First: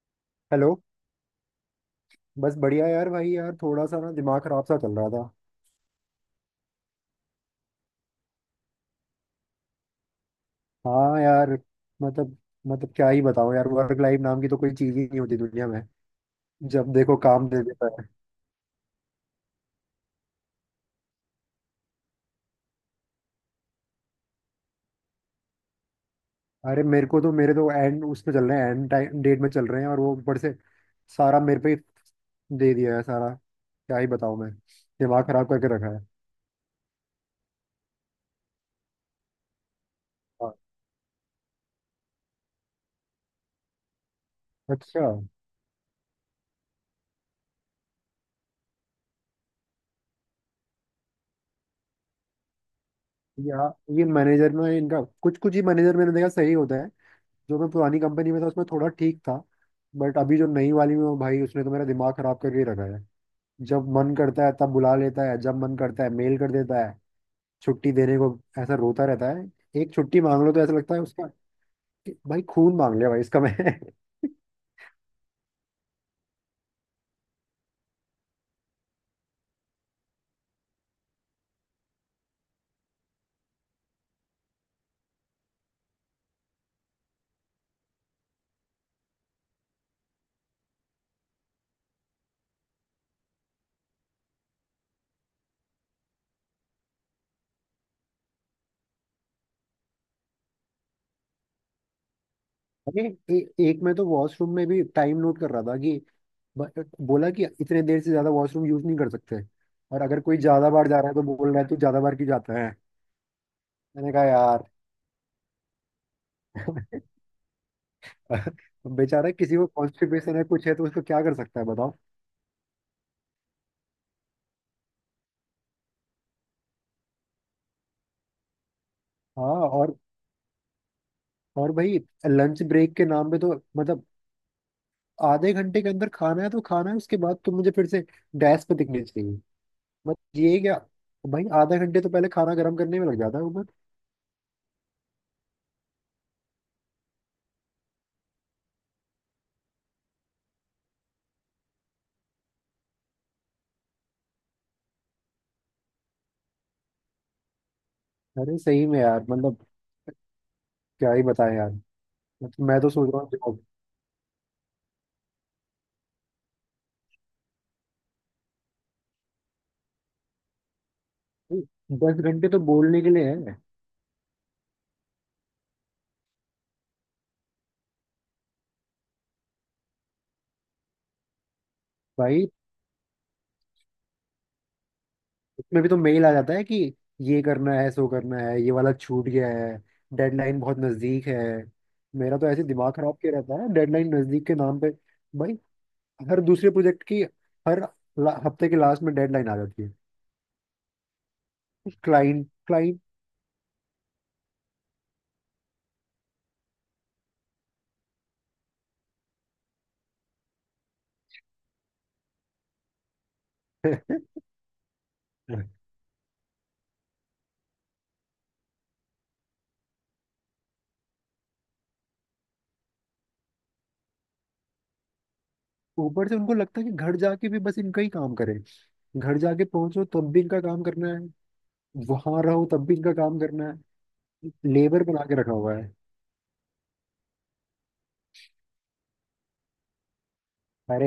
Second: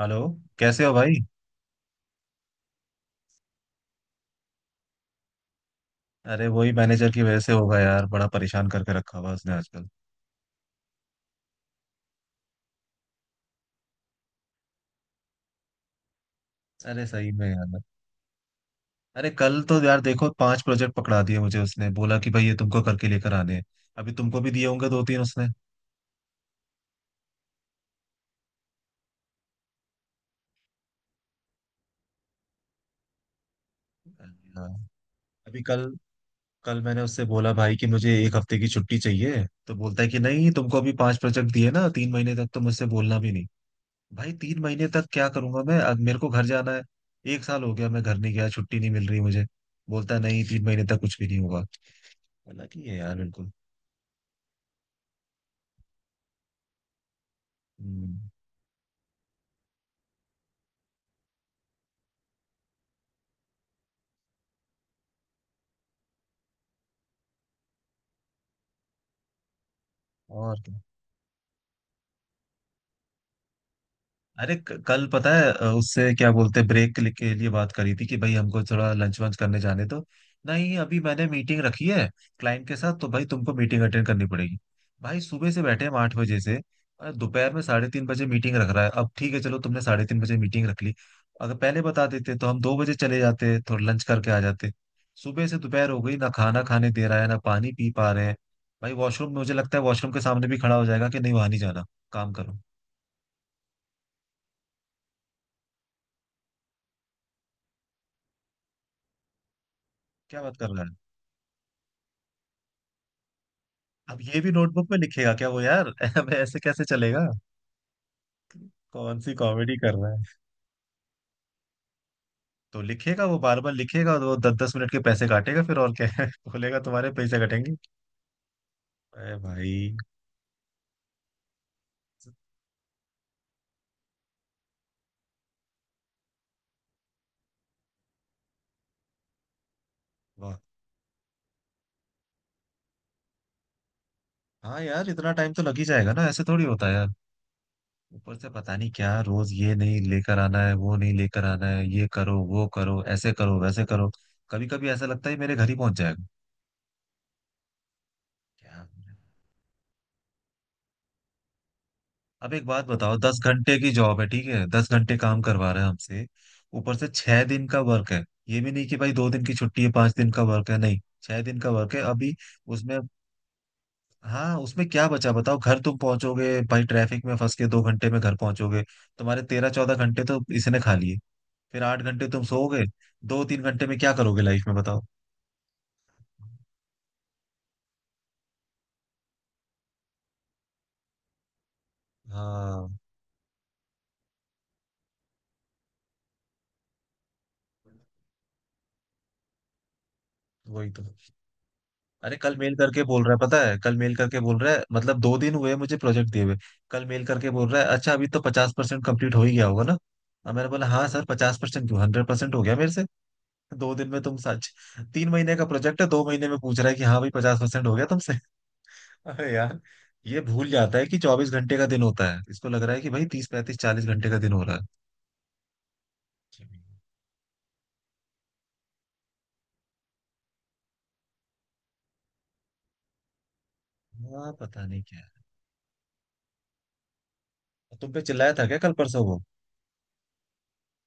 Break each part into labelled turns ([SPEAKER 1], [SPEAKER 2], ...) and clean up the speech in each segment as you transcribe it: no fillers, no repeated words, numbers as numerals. [SPEAKER 1] Hello.
[SPEAKER 2] Hello.
[SPEAKER 1] कैसे हो भाई।
[SPEAKER 2] बस बढ़िया यार। भाई यार थोड़ा सा ना दिमाग खराब सा चल रहा था।
[SPEAKER 1] अरे वही मैनेजर की वजह से होगा यार, बड़ा परेशान करके रखा हुआ है उसने आजकल।
[SPEAKER 2] हाँ यार। मतलब मतलब क्या ही बताऊँ यार। वर्क लाइफ नाम की तो कोई चीज ही नहीं होती दुनिया में। जब
[SPEAKER 1] अरे
[SPEAKER 2] देखो
[SPEAKER 1] सही में
[SPEAKER 2] काम दे
[SPEAKER 1] यार।
[SPEAKER 2] देता है।
[SPEAKER 1] अरे कल तो यार देखो पांच प्रोजेक्ट पकड़ा दिए मुझे उसने बोला कि भाई ये तुमको करके लेकर आने हैं। अभी तुमको भी दिए होंगे दो तीन उसने।
[SPEAKER 2] अरे मेरे तो एंड उसमें चल रहे हैं एंड टाइम डेट में चल रहे हैं और वो ऊपर से सारा मेरे पे ही दे दिया है सारा। क्या ही बताऊँ मैं।
[SPEAKER 1] हाँ।
[SPEAKER 2] दिमाग खराब
[SPEAKER 1] अभी
[SPEAKER 2] करके
[SPEAKER 1] कल
[SPEAKER 2] रखा है।
[SPEAKER 1] कल मैंने उससे बोला भाई कि मुझे एक हफ्ते की छुट्टी चाहिए तो बोलता है कि नहीं
[SPEAKER 2] हाँ।
[SPEAKER 1] तुमको अभी पांच प्रोजेक्ट दिए ना 3 महीने तक तो मुझसे बोलना भी नहीं। भाई 3 महीने
[SPEAKER 2] अच्छा।
[SPEAKER 1] तक क्या करूंगा मैं, अब मेरे को घर जाना है। एक साल हो गया मैं घर नहीं गया, छुट्टी नहीं मिल रही मुझे। बोलता है नहीं 3 महीने तक कुछ भी नहीं होगा। लगी है यार बिल्कुल।
[SPEAKER 2] या ये मैनेजर में इनका कुछ कुछ ही मैनेजर मैंने देखा सही होता है। जो मैं पुरानी
[SPEAKER 1] हम्म,
[SPEAKER 2] कंपनी में था उसमें थोड़ा ठीक था। बट अभी जो नई वाली में हूँ भाई उसने तो मेरा दिमाग खराब करके ही रखा है। जब मन करता है तब बुला लेता है। जब मन करता है मेल कर देता है। छुट्टी देने को ऐसा रोता रहता है। एक छुट्टी मांग लो तो
[SPEAKER 1] और
[SPEAKER 2] ऐसा
[SPEAKER 1] क्या।
[SPEAKER 2] लगता है उसका कि भाई खून मांग लिया भाई इसका मैं।
[SPEAKER 1] अरे कल पता है उससे क्या बोलते हैं ब्रेक के लिए बात करी थी कि भाई हमको थोड़ा लंच वंच करने जाने दो। नहीं अभी मैंने मीटिंग रखी है क्लाइंट के साथ तो भाई तुमको मीटिंग अटेंड करनी पड़ेगी। भाई सुबह से बैठे हम 8 बजे से। और दोपहर में 3:30 बजे मीटिंग रख रहा है। अब ठीक है चलो तुमने 3:30 बजे मीटिंग रख ली। अगर पहले बता देते तो हम 2 बजे चले जाते, थोड़ा लंच करके आ जाते। सुबह से दोपहर हो गई, ना खाना खाने दे रहा है ना पानी पी पा रहे हैं। भाई वॉशरूम, मुझे लगता है वॉशरूम के सामने भी खड़ा हो जाएगा कि नहीं वहां नहीं जाना, काम करो।
[SPEAKER 2] अरे एक मैं तो वॉशरूम में भी टाइम नोट कर रहा था कि बोला कि इतने देर से ज्यादा वॉशरूम यूज नहीं कर सकते। और अगर कोई
[SPEAKER 1] क्या बात
[SPEAKER 2] ज्यादा
[SPEAKER 1] कर रहा
[SPEAKER 2] बार
[SPEAKER 1] है।
[SPEAKER 2] जा रहा है तो बोल रहा है तू ज्यादा बार क्यों जाता है। मैंने
[SPEAKER 1] अब
[SPEAKER 2] कहा
[SPEAKER 1] ये भी
[SPEAKER 2] यार।
[SPEAKER 1] नोटबुक में लिखेगा क्या वो यार। अब ऐसे कैसे चलेगा। कौन
[SPEAKER 2] बेचारा
[SPEAKER 1] सी
[SPEAKER 2] किसी को
[SPEAKER 1] कॉमेडी कर रहा है।
[SPEAKER 2] कॉन्स्टिपेशन है कुछ है तो उसको क्या कर सकता है बताओ।
[SPEAKER 1] तो लिखेगा वो, बार बार लिखेगा और वो दस दस मिनट के पैसे काटेगा फिर, और क्या है। बोलेगा तुम्हारे पैसे कटेंगे। अरे
[SPEAKER 2] हाँ।
[SPEAKER 1] भाई।
[SPEAKER 2] और भाई लंच ब्रेक के नाम पे तो मतलब आधे घंटे के अंदर खाना है तो खाना है। उसके बाद तुम मुझे फिर से डैश पे दिखनी चाहिए। बस ये
[SPEAKER 1] वाह।
[SPEAKER 2] क्या। भाई आधा घंटे तो पहले खाना गर्म करने में लग जाता है ऊपर।
[SPEAKER 1] हाँ यार इतना टाइम तो लग ही जाएगा ना, ऐसे थोड़ी होता है यार। ऊपर से पता नहीं क्या रोज, ये नहीं लेकर आना है वो नहीं लेकर आना है, ये करो वो करो ऐसे करो वैसे करो। कभी कभी ऐसा लगता है मेरे घर ही पहुंच जाएगा।
[SPEAKER 2] अरे
[SPEAKER 1] क्या।
[SPEAKER 2] सही में यार मतलब क्या ही बताएं यार।
[SPEAKER 1] अब एक
[SPEAKER 2] मतलब मैं
[SPEAKER 1] बात
[SPEAKER 2] तो सोच
[SPEAKER 1] बताओ,
[SPEAKER 2] रहा हूँ
[SPEAKER 1] दस
[SPEAKER 2] जॉब।
[SPEAKER 1] घंटे की जॉब है ठीक है, 10 घंटे काम करवा रहे हैं हमसे। ऊपर से 6 दिन का वर्क है। ये भी नहीं कि भाई 2 दिन की छुट्टी है 5 दिन का वर्क है, नहीं 6 दिन का वर्क है
[SPEAKER 2] दस
[SPEAKER 1] अभी।
[SPEAKER 2] घंटे तो
[SPEAKER 1] उसमें।
[SPEAKER 2] बोलने के लिए है।
[SPEAKER 1] हाँ उसमें क्या बचा बताओ, घर तुम पहुंचोगे भाई ट्रैफिक में फंस के 2 घंटे में घर पहुंचोगे। तुम्हारे 13-14 घंटे तो इसने खा लिए। फिर 8 घंटे तुम
[SPEAKER 2] भाई
[SPEAKER 1] सोओगे। 2-3 घंटे में क्या करोगे लाइफ में बताओ।
[SPEAKER 2] उसमें भी तो मेल आ जाता है कि ये करना है सो करना है ये वाला छूट गया है। डेडलाइन बहुत नजदीक है। मेरा तो ऐसे
[SPEAKER 1] हाँ।
[SPEAKER 2] दिमाग खराब किया रहता है डेडलाइन नजदीक के नाम पे। भाई हर दूसरे प्रोजेक्ट की हर हफ्ते के लास्ट में डेडलाइन आ जाती है।
[SPEAKER 1] वही तो। अरे
[SPEAKER 2] क्लाइंट
[SPEAKER 1] कल मेल
[SPEAKER 2] क्लाइंट।
[SPEAKER 1] करके बोल रहा है, पता है, कल मेल करके बोल रहा है, मतलब 2 दिन हुए मुझे प्रोजेक्ट दिए हुए। कल मेल करके बोल रहा है अच्छा अभी तो 50% कम्प्लीट हो ही गया होगा ना। अब मैंने बोला हाँ सर 50% क्यों, 100% हो गया मेरे से। 2 दिन में तुम सच। तीन महीने का प्रोजेक्ट है, 2 महीने में पूछ रहा है कि हाँ भाई 50% हो गया तुमसे। अरे यार। ये भूल जाता है कि 24 घंटे का दिन होता है, इसको लग रहा है कि भाई 30-35-40 घंटे का दिन हो रहा
[SPEAKER 2] ऊपर से उनको लगता
[SPEAKER 1] है।
[SPEAKER 2] है कि घर जाके भी बस इनका ही काम करें। घर जाके पहुंचो तब भी इनका काम करना है। वहां रहो तब भी इनका काम करना है।
[SPEAKER 1] हाँ पता नहीं
[SPEAKER 2] लेबर
[SPEAKER 1] क्या
[SPEAKER 2] बना के रखा हुआ है।
[SPEAKER 1] है। तुम पे चिल्लाया था क्या कल परसों वो।
[SPEAKER 2] अरे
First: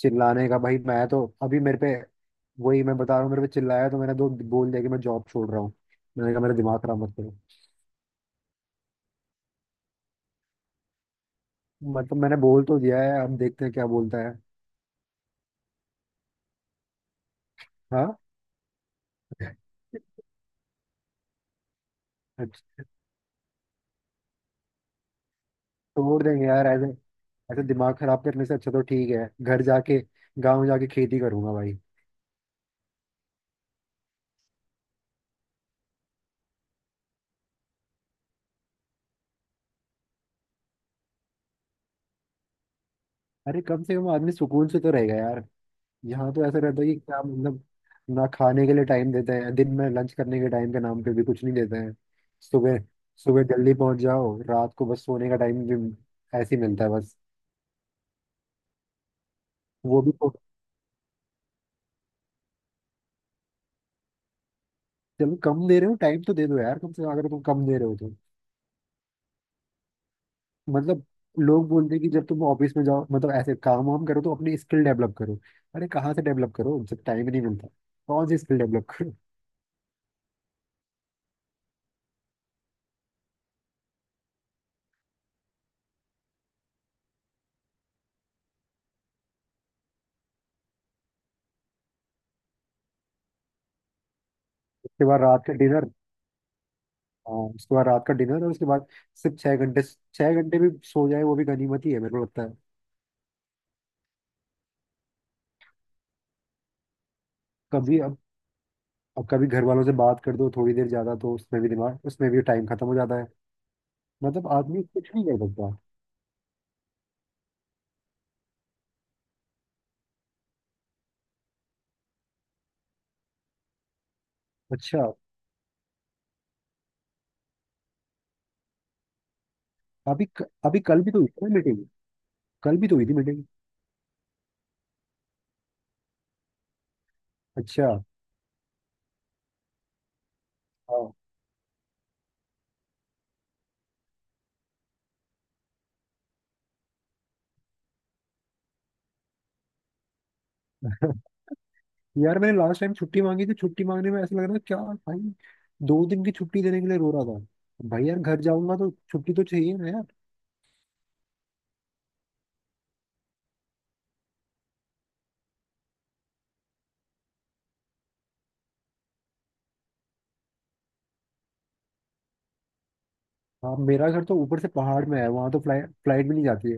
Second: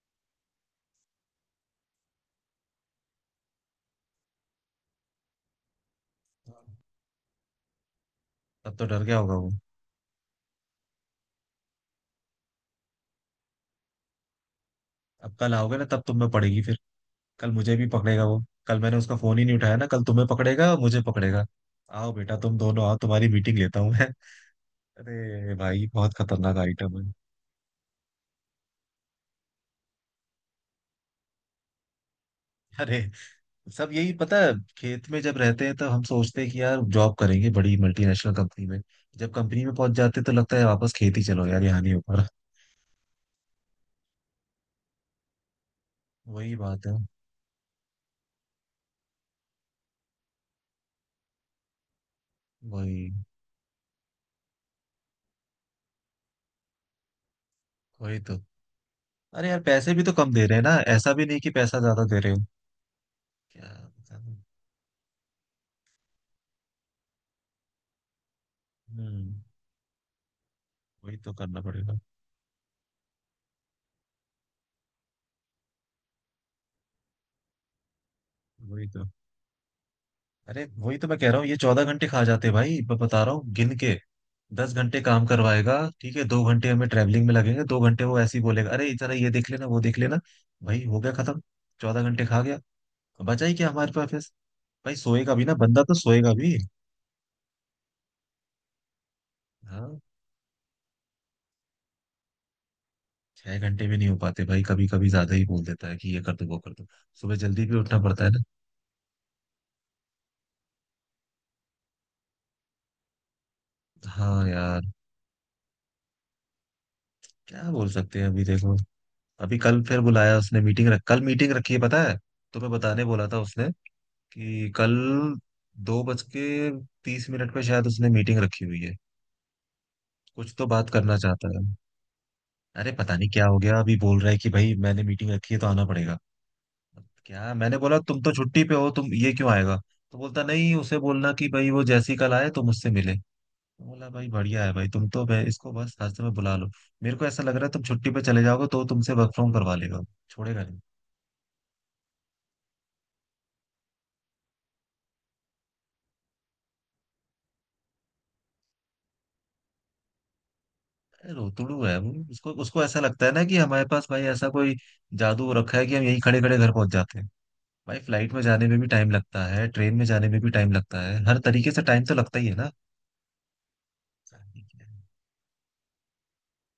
[SPEAKER 2] चिल्लाने का भाई। मैं तो अभी मेरे पे वही मैं बता रहा हूँ। मेरे पे चिल्लाया तो मैंने दो बोल दिया कि मैं जॉब छोड़ रहा हूँ। मैंने कहा मेरा दिमाग खराब मत करो।
[SPEAKER 1] तब तो डर गया होगा वो।
[SPEAKER 2] मतलब मैंने बोल तो दिया है अब देखते हैं क्या बोलता है।
[SPEAKER 1] अब कल आओगे ना तब तुम में पड़ेगी फिर। कल मुझे भी
[SPEAKER 2] हाँ।
[SPEAKER 1] पकड़ेगा वो, कल मैंने उसका फोन ही नहीं उठाया ना, कल तुम्हें पकड़ेगा मुझे पकड़ेगा। आओ बेटा तुम
[SPEAKER 2] अच्छा।
[SPEAKER 1] दोनों आओ, तुम्हारी मीटिंग लेता हूँ मैं। अरे भाई बहुत
[SPEAKER 2] छोड़ देंगे
[SPEAKER 1] खतरनाक
[SPEAKER 2] यार ऐसे।
[SPEAKER 1] आइटम है।
[SPEAKER 2] ऐसे दिमाग खराब करने से अच्छा तो ठीक है घर जाके गांव जाके खेती करूंगा भाई।
[SPEAKER 1] अरे सब यही पता है। खेत में जब रहते हैं तो हम सोचते हैं कि यार जॉब करेंगे बड़ी मल्टीनेशनल कंपनी में। जब कंपनी में पहुंच जाते हैं तो लगता है वापस खेती, चलो यार यहाँ नहीं ऊपर।
[SPEAKER 2] अरे कम से कम आदमी सुकून से तो रहेगा यार। यहाँ तो
[SPEAKER 1] वही
[SPEAKER 2] ऐसा रहता
[SPEAKER 1] बात
[SPEAKER 2] है
[SPEAKER 1] है।
[SPEAKER 2] कि क्या मतलब। ना खाने के लिए टाइम देते हैं दिन में लंच करने के टाइम के नाम पे भी कुछ नहीं देते हैं। सुबह
[SPEAKER 1] वही।
[SPEAKER 2] सुबह जल्दी पहुंच जाओ रात को बस सोने का टाइम भी ऐसे ही मिलता है बस।
[SPEAKER 1] वही तो। अरे यार पैसे भी
[SPEAKER 2] वो भी
[SPEAKER 1] तो कम
[SPEAKER 2] तो।
[SPEAKER 1] दे रहे हैं ना, ऐसा भी नहीं कि पैसा ज्यादा दे रहे हो। क्या। बताऊं।
[SPEAKER 2] चलो कम दे रहे हो टाइम तो दे दो यार कम से कम अगर तुम कम दे रहे हो तो।
[SPEAKER 1] हम्म।
[SPEAKER 2] मतलब
[SPEAKER 1] वही तो करना
[SPEAKER 2] लोग बोलते
[SPEAKER 1] पड़ेगा।
[SPEAKER 2] हैं कि जब तुम ऑफिस में जाओ मतलब ऐसे काम वाम करो तो अपनी स्किल डेवलप करो। अरे कहाँ से डेवलप करो जब टाइम ही नहीं मिलता। कौन सी स्किल
[SPEAKER 1] वही
[SPEAKER 2] डेवलप
[SPEAKER 1] तो।
[SPEAKER 2] करो।
[SPEAKER 1] अरे वही तो मैं कह रहा हूँ ये 14 घंटे खा जाते, भाई मैं बता रहा हूँ गिन के। 10 घंटे काम करवाएगा ठीक है, 2 घंटे हमें ट्रैवलिंग में लगेंगे, 2 घंटे वो ऐसे ही बोलेगा अरे जरा ये देख लेना वो देख लेना। भाई हो गया खत्म। 14 घंटे खा गया। बचा ही क्या हमारे पास फिर? भाई
[SPEAKER 2] उसके बाद
[SPEAKER 1] सोएगा
[SPEAKER 2] रात
[SPEAKER 1] भी
[SPEAKER 2] का
[SPEAKER 1] ना बंदा
[SPEAKER 2] डिनर।
[SPEAKER 1] तो सोएगा भी।
[SPEAKER 2] हाँ उसके बाद रात का डिनर और उसके बाद सिर्फ 6 घंटे।
[SPEAKER 1] हाँ।
[SPEAKER 2] 6 घंटे भी सो जाए वो भी गनीमत ही है मेरे को लगता है।
[SPEAKER 1] 6 घंटे भी नहीं हो पाते भाई कभी कभी, ज्यादा ही बोल देता है कि ये कर दो वो कर दो। सुबह जल्दी भी
[SPEAKER 2] कभी
[SPEAKER 1] उठना
[SPEAKER 2] अब।
[SPEAKER 1] पड़ता है ना।
[SPEAKER 2] कभी घर वालों से बात कर दो थोड़ी देर ज्यादा तो उसमें भी टाइम खत्म हो जाता है। मतलब
[SPEAKER 1] हाँ यार।
[SPEAKER 2] आदमी कुछ नहीं कर सकता।
[SPEAKER 1] क्या बोल सकते हैं अभी देखो। अभी कल फिर बुलाया उसने मीटिंग रख, कल मीटिंग रखी है पता है। तुम्हें बताने बोला था उसने कि कल
[SPEAKER 2] अच्छा।
[SPEAKER 1] 2:30 पे शायद उसने मीटिंग रखी हुई है।
[SPEAKER 2] अभी क-
[SPEAKER 1] कुछ तो
[SPEAKER 2] अभी
[SPEAKER 1] बात
[SPEAKER 2] कल भी
[SPEAKER 1] करना
[SPEAKER 2] तो हुई थी
[SPEAKER 1] चाहता
[SPEAKER 2] ना
[SPEAKER 1] है।
[SPEAKER 2] मीटिंग। कल भी
[SPEAKER 1] अरे
[SPEAKER 2] तो हुई थी
[SPEAKER 1] पता नहीं
[SPEAKER 2] मीटिंग।
[SPEAKER 1] क्या हो गया, अभी बोल रहा है कि भाई मैंने मीटिंग रखी है तो आना पड़ेगा। क्या मैंने
[SPEAKER 2] अच्छा।
[SPEAKER 1] बोला तुम तो छुट्टी पे हो, तुम ये क्यों आएगा। तो बोलता नहीं, उसे
[SPEAKER 2] हाँ।
[SPEAKER 1] बोलना कि भाई वो जैसी कल आए तो मुझसे मिले। मैं बोला भाई बढ़िया है भाई, तुम तो भाई इसको बस रास्ते में बुला लो। मेरे को ऐसा लग रहा है तुम छुट्टी पे चले जाओगे तो तुमसे वर्क फ्रॉम करवा लेगा, छोड़ेगा।
[SPEAKER 2] यार मैंने लास्ट टाइम छुट्टी मांगी थी। छुट्टी मांगने में ऐसा लग रहा था क्या भाई। 2 दिन की छुट्टी देने के लिए रो रहा था भाई। यार घर जाऊंगा तो छुट्टी तो चाहिए ना।
[SPEAKER 1] रोतड़ू है वो, उसको उसको ऐसा लगता है ना कि हमारे पास भाई ऐसा कोई जादू रखा है कि हम यहीं खड़े खड़े घर पहुंच जाते हैं। भाई फ्लाइट में जाने में भी टाइम लगता है, ट्रेन में जाने में भी टाइम लगता है, हर तरीके से टाइम तो लगता ही है ना।
[SPEAKER 2] हाँ मेरा घर तो ऊपर से पहाड़ में है। वहाँ तो फ्लाइट फ्लाइट भी नहीं जाती है।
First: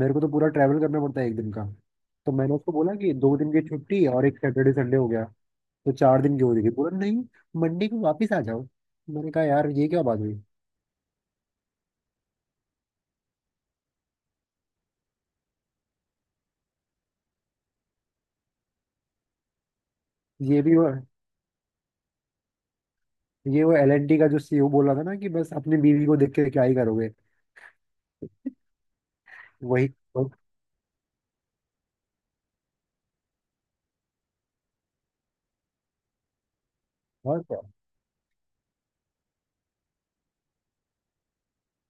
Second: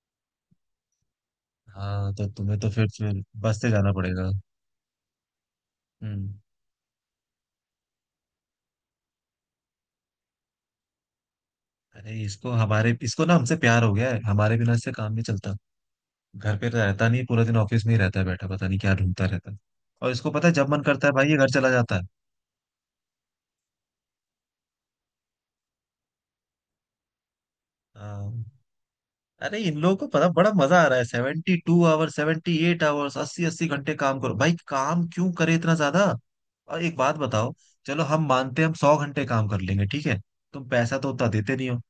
[SPEAKER 2] मेरे को तो पूरा ट्रैवल करना पड़ता है एक दिन का।
[SPEAKER 1] हाँ तो
[SPEAKER 2] तो मैंने
[SPEAKER 1] तुम्हें तो
[SPEAKER 2] उसको
[SPEAKER 1] फिर
[SPEAKER 2] बोला कि
[SPEAKER 1] फिर
[SPEAKER 2] 2 दिन
[SPEAKER 1] बस
[SPEAKER 2] की
[SPEAKER 1] से जाना
[SPEAKER 2] छुट्टी और
[SPEAKER 1] पड़ेगा।
[SPEAKER 2] एक सैटरडे संडे हो गया। तो चार
[SPEAKER 1] हम्म।
[SPEAKER 2] दिन की हो जाएगी बोला नहीं। मंडे को वापस आ जाओ। मैंने कहा यार ये क्या बात हुई।
[SPEAKER 1] अरे इसको हमारे इसको ना हमसे प्यार हो गया है, हमारे बिना इससे काम नहीं चलता। घर पे तो रहता नहीं, पूरा दिन ऑफिस में ही रहता है बैठा, पता नहीं क्या ढूंढता रहता है। और इसको पता है
[SPEAKER 2] ये
[SPEAKER 1] जब
[SPEAKER 2] भी
[SPEAKER 1] मन
[SPEAKER 2] वो
[SPEAKER 1] करता है भाई ये घर चला जाता है।
[SPEAKER 2] ये वो L&T का जो CEO बोल रहा था ना कि बस अपनी बीवी को देख के क्या ही करोगे।
[SPEAKER 1] हाँ। अरे इन
[SPEAKER 2] वही।
[SPEAKER 1] लोगों को पता बड़ा मजा आ रहा है, 72 आवर्स 78 आवर्स 80-80 घंटे काम करो भाई, काम क्यों करे इतना ज्यादा। और एक बात
[SPEAKER 2] और
[SPEAKER 1] बताओ।
[SPEAKER 2] क्या।
[SPEAKER 1] चलो हम मानते हैं हम 100 घंटे काम कर लेंगे ठीक है। तुम पैसा तो उतना देते नहीं हो।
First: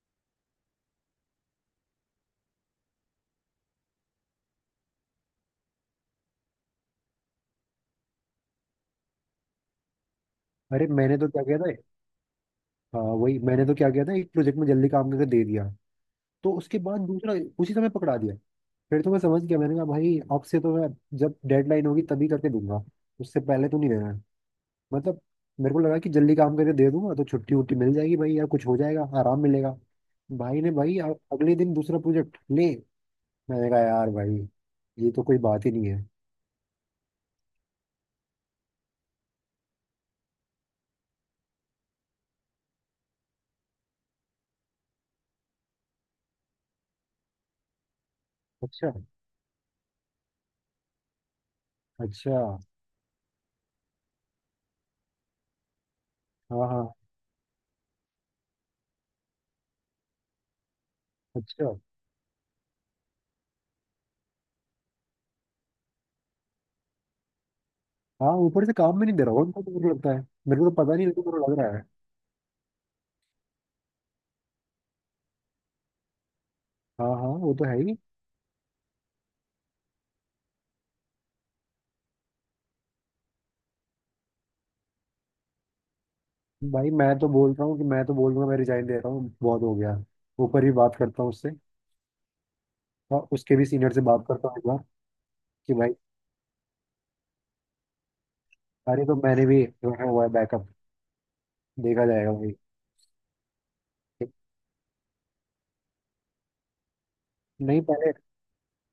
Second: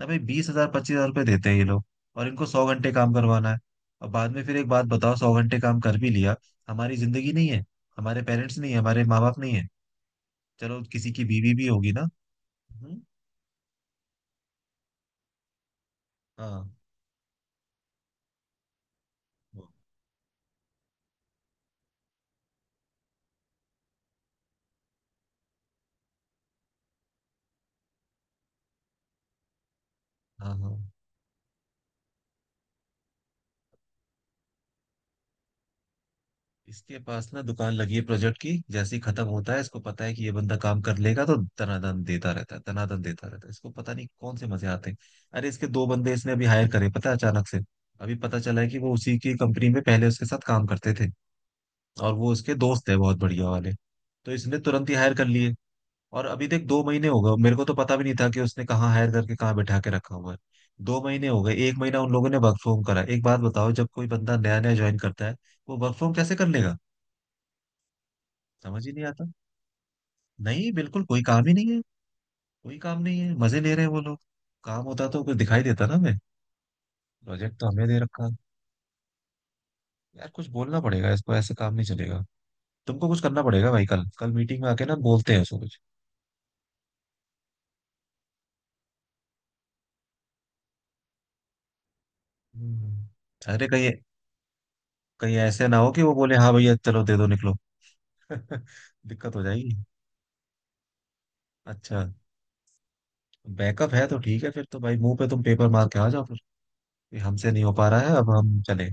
[SPEAKER 1] ना भाई 20,000 25,000 रुपये देते हैं ये लोग। और इनको 100 घंटे काम करवाना है। और बाद में फिर एक बात बताओ 100 घंटे काम कर भी लिया। हमारी जिंदगी नहीं है। हमारे पेरेंट्स नहीं है हमारे माँ बाप नहीं है। चलो
[SPEAKER 2] अरे
[SPEAKER 1] किसी
[SPEAKER 2] मैंने
[SPEAKER 1] की
[SPEAKER 2] तो क्या
[SPEAKER 1] बीवी
[SPEAKER 2] किया
[SPEAKER 1] भी
[SPEAKER 2] था।
[SPEAKER 1] होगी ना। हम्म,
[SPEAKER 2] हाँ वही मैंने तो क्या किया था। एक प्रोजेक्ट में जल्दी काम करके दे दिया। तो
[SPEAKER 1] हाँ,
[SPEAKER 2] उसके बाद दूसरा उसी समय पकड़ा दिया। फिर तो मैं समझ गया। मैंने कहा भाई अब से तो मैं जब डेडलाइन होगी तभी करके दूंगा। उससे पहले तो नहीं देना है। मतलब मेरे को लगा कि जल्दी काम करके दे दूंगा तो छुट्टी उट्टी मिल जाएगी भाई या कुछ हो जाएगा आराम मिलेगा।
[SPEAKER 1] हाँ,
[SPEAKER 2] भाई ने
[SPEAKER 1] हाँ।
[SPEAKER 2] भाई अगले दिन दूसरा प्रोजेक्ट ले। मैंने कहा यार भाई ये तो कोई बात ही नहीं है।
[SPEAKER 1] इसके पास ना दुकान लगी है प्रोजेक्ट की, जैसे ही खत्म होता है इसको पता है कि ये बंदा काम कर लेगा तो तनादन देता रहता है तनादन देता रहता है, इसको पता नहीं कौन से मजे आते हैं। अरे इसके दो बंदे इसने अभी हायर करे पता है अचानक से। अभी पता चला है कि
[SPEAKER 2] अच्छा।
[SPEAKER 1] वो उसी की कंपनी में पहले उसके साथ काम करते थे। और वो
[SPEAKER 2] अच्छा।
[SPEAKER 1] उसके दोस्त है बहुत बढ़िया वाले। तो इसने तुरंत ही हायर कर लिए। और अभी तक
[SPEAKER 2] हाँ
[SPEAKER 1] दो
[SPEAKER 2] हाँ।
[SPEAKER 1] महीने हो गए, मेरे को तो पता भी नहीं था कि उसने कहाँ हायर करके कहाँ बैठा के रखा हुआ है। 2 महीने हो गए,
[SPEAKER 2] अच्छा।
[SPEAKER 1] एक महीना उन लोगों ने वर्क फ्रॉम करा। एक बात बताओ जब कोई बंदा नया नया ज्वाइन करता है वो वर्क फ्रॉम कैसे कर लेगा।
[SPEAKER 2] हाँ। ऊपर से
[SPEAKER 1] समझ ही
[SPEAKER 2] काम
[SPEAKER 1] नहीं
[SPEAKER 2] भी नहीं दे
[SPEAKER 1] आता।
[SPEAKER 2] रहा होगा उनको तो मेरे को लगता है। मेरे को
[SPEAKER 1] नहीं
[SPEAKER 2] तो पता
[SPEAKER 1] बिल्कुल
[SPEAKER 2] नहीं लगा।
[SPEAKER 1] कोई
[SPEAKER 2] मेरे को
[SPEAKER 1] काम
[SPEAKER 2] तो
[SPEAKER 1] ही
[SPEAKER 2] लग
[SPEAKER 1] नहीं
[SPEAKER 2] रहा
[SPEAKER 1] है।
[SPEAKER 2] है।
[SPEAKER 1] कोई काम नहीं है मजे ले रहे हैं वो लोग। काम होता तो कुछ दिखाई देता ना हमें।
[SPEAKER 2] हाँ हाँ, वो
[SPEAKER 1] प्रोजेक्ट
[SPEAKER 2] तो
[SPEAKER 1] तो
[SPEAKER 2] है
[SPEAKER 1] हमें
[SPEAKER 2] ही।
[SPEAKER 1] दे रखा है। यार कुछ बोलना पड़ेगा इसको, ऐसे काम नहीं चलेगा। तुमको कुछ करना पड़ेगा भाई, कल कल मीटिंग में आके ना बोलते हैं उसको कुछ।
[SPEAKER 2] भाई मैं तो बोल रहा हूँ मैं रिजाइन दे रहा हूँ बहुत हो गया। ऊपर भी बात करता हूँ उससे।
[SPEAKER 1] हम्म।
[SPEAKER 2] और उसके भी
[SPEAKER 1] अरे कहीं
[SPEAKER 2] सीनियर से बात करता हूँ एक बार।
[SPEAKER 1] कहीं ऐसे
[SPEAKER 2] कि
[SPEAKER 1] ना हो
[SPEAKER 2] भाई।
[SPEAKER 1] कि वो बोले हाँ भैया चलो दे दो निकलो।
[SPEAKER 2] अरे तो
[SPEAKER 1] दिक्कत हो
[SPEAKER 2] मैंने भी
[SPEAKER 1] जाएगी।
[SPEAKER 2] रखा हुआ है बैकअप।
[SPEAKER 1] अच्छा।
[SPEAKER 2] देखा जाएगा भाई।
[SPEAKER 1] बैकअप है तो ठीक है, फिर तो भाई मुंह पे तुम पेपर मार के आ जाओ फिर कि हमसे नहीं हो
[SPEAKER 2] नहीं
[SPEAKER 1] पा रहा
[SPEAKER 2] पहले।
[SPEAKER 1] है अब हम चले।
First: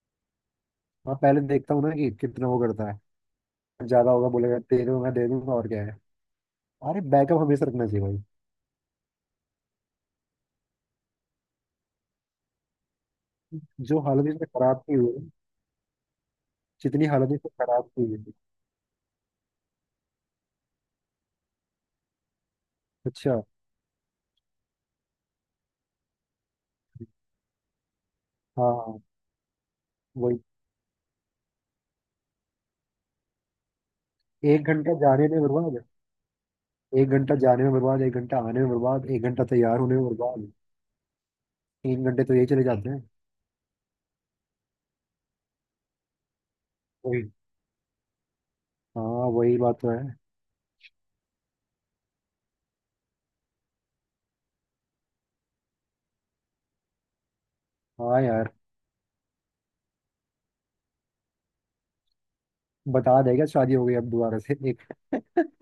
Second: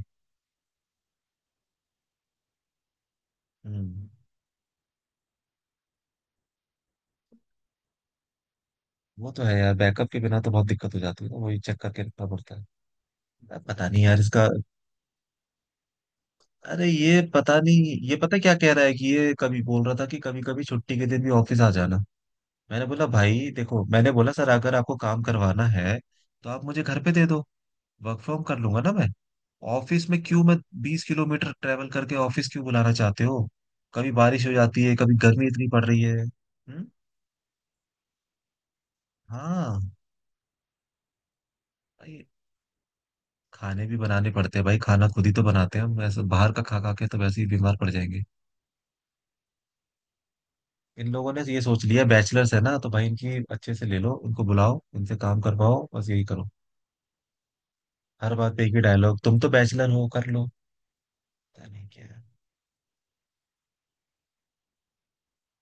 [SPEAKER 2] हाँ पहले देखता हूँ ना कि कितना वो करता है।
[SPEAKER 1] हम्म।
[SPEAKER 2] ज्यादा होगा बोलेगा दे दूंगा और क्या है। अरे बैकअप हमेशा रखना चाहिए भाई।
[SPEAKER 1] वो तो है यार, बैकअप के बिना तो बहुत दिक्कत हो जाती है ना, वही चेक करके रखना पड़ता है। अब पता
[SPEAKER 2] जो
[SPEAKER 1] नहीं यार
[SPEAKER 2] हालत इसमें
[SPEAKER 1] इसका।
[SPEAKER 2] खराब की हुई है।
[SPEAKER 1] अरे
[SPEAKER 2] जितनी
[SPEAKER 1] ये
[SPEAKER 2] हालत इसमें
[SPEAKER 1] पता
[SPEAKER 2] खराब
[SPEAKER 1] नहीं
[SPEAKER 2] की हुई
[SPEAKER 1] ये
[SPEAKER 2] है।
[SPEAKER 1] पता क्या कह रहा है कि ये कभी बोल रहा था कि कभी कभी छुट्टी के दिन भी ऑफिस आ जाना। मैंने बोला
[SPEAKER 2] अच्छा।
[SPEAKER 1] भाई देखो, मैंने बोला सर अगर आपको काम करवाना है तो आप मुझे घर पे दे दो, वर्क फ्रॉम कर
[SPEAKER 2] हाँ
[SPEAKER 1] लूंगा ना
[SPEAKER 2] हाँ।
[SPEAKER 1] मैं। ऑफिस में
[SPEAKER 2] वही।
[SPEAKER 1] क्यों मैं 20 किलोमीटर ट्रेवल करके ऑफिस क्यों बुलाना चाहते हो। कभी बारिश हो
[SPEAKER 2] एक
[SPEAKER 1] जाती
[SPEAKER 2] घंटा
[SPEAKER 1] है कभी
[SPEAKER 2] जाने में
[SPEAKER 1] गर्मी इतनी
[SPEAKER 2] बर्बाद
[SPEAKER 1] पड़ रही है हम्म।
[SPEAKER 2] एक घंटा जाने में बर्बाद एक घंटा आने में बर्बाद एक घंटा तैयार
[SPEAKER 1] हाँ।
[SPEAKER 2] होने में बर्बाद। तीन
[SPEAKER 1] भाई
[SPEAKER 2] घंटे तो यही चले जाते हैं।
[SPEAKER 1] खाने भी बनाने पड़ते हैं भाई, खाना खुद ही तो बनाते हैं हम, ऐसे बाहर का खा खा के तो
[SPEAKER 2] वही।
[SPEAKER 1] वैसे ही बीमार पड़ जाएंगे।
[SPEAKER 2] हाँ। वही बात तो है।
[SPEAKER 1] इन लोगों ने ये सोच लिया बैचलर्स है ना, तो भाई इनकी अच्छे से ले लो इनको बुलाओ इनसे काम करवाओ बस यही करो।
[SPEAKER 2] हाँ
[SPEAKER 1] हर
[SPEAKER 2] यार।
[SPEAKER 1] बात पे एक ही डायलॉग, तुम तो बैचलर हो कर लो। पता नहीं क्या।
[SPEAKER 2] बता देगा शादी हो गई अब दोबारा से एक।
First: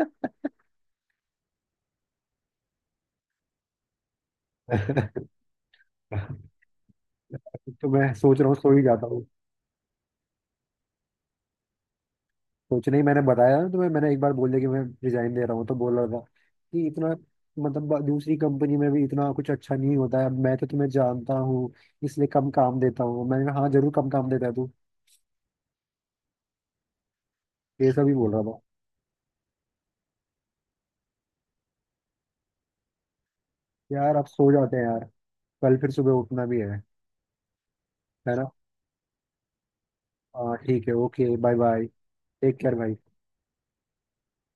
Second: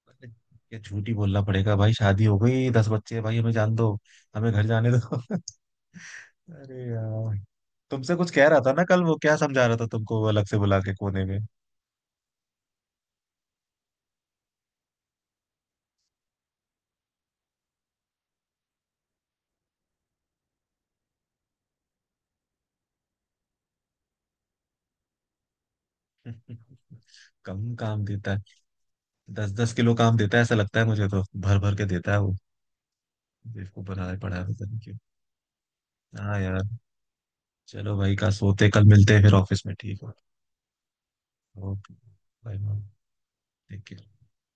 [SPEAKER 1] मतलब। ये झूठ ही बोलना पड़ेगा भाई, शादी हो गई 10 बच्चे हैं, भाई हमें जान दो हमें घर जाने दो। अरे यार।
[SPEAKER 2] तो मैं
[SPEAKER 1] तुमसे कुछ
[SPEAKER 2] सोच
[SPEAKER 1] कह
[SPEAKER 2] रहा हूँ
[SPEAKER 1] रहा था
[SPEAKER 2] सो ही
[SPEAKER 1] ना कल,
[SPEAKER 2] जाता
[SPEAKER 1] वो
[SPEAKER 2] हूँ।
[SPEAKER 1] क्या समझा रहा था तुमको वो अलग से बुला के कोने में।
[SPEAKER 2] सोचने ही मैंने बताया ना तुम्हें। मैंने एक बार बोल दिया कि मैं रिजाइन दे रहा हूँ तो बोल रहा था कि इतना मतलब दूसरी कंपनी में भी इतना कुछ अच्छा नहीं होता है। अब मैं तो तुम्हें जानता हूँ इसलिए कम काम देता हूँ। मैंने कहा हाँ जरूर कम काम देता है तू।
[SPEAKER 1] कम
[SPEAKER 2] ये
[SPEAKER 1] काम
[SPEAKER 2] सब ही बोल
[SPEAKER 1] देता है।
[SPEAKER 2] रहा था।
[SPEAKER 1] दस दस किलो काम देता है ऐसा लगता है मुझे, तो भर भर के देता है वो। बेवकूफ बना
[SPEAKER 2] यार अब
[SPEAKER 1] पड़ा है
[SPEAKER 2] सो
[SPEAKER 1] पता
[SPEAKER 2] जाते
[SPEAKER 1] नहीं
[SPEAKER 2] हैं
[SPEAKER 1] क्यों।
[SPEAKER 2] यार। कल फिर सुबह
[SPEAKER 1] हाँ
[SPEAKER 2] उठना भी
[SPEAKER 1] यार।
[SPEAKER 2] है।
[SPEAKER 1] चलो भाई का
[SPEAKER 2] है ना।
[SPEAKER 1] सोते कल मिलते हैं फिर ऑफिस में ठीक है।
[SPEAKER 2] हाँ ठीक है। Okay bye bye.
[SPEAKER 1] Okay.
[SPEAKER 2] Take
[SPEAKER 1] bye
[SPEAKER 2] care
[SPEAKER 1] ma'am.
[SPEAKER 2] भाई।
[SPEAKER 1] Take care.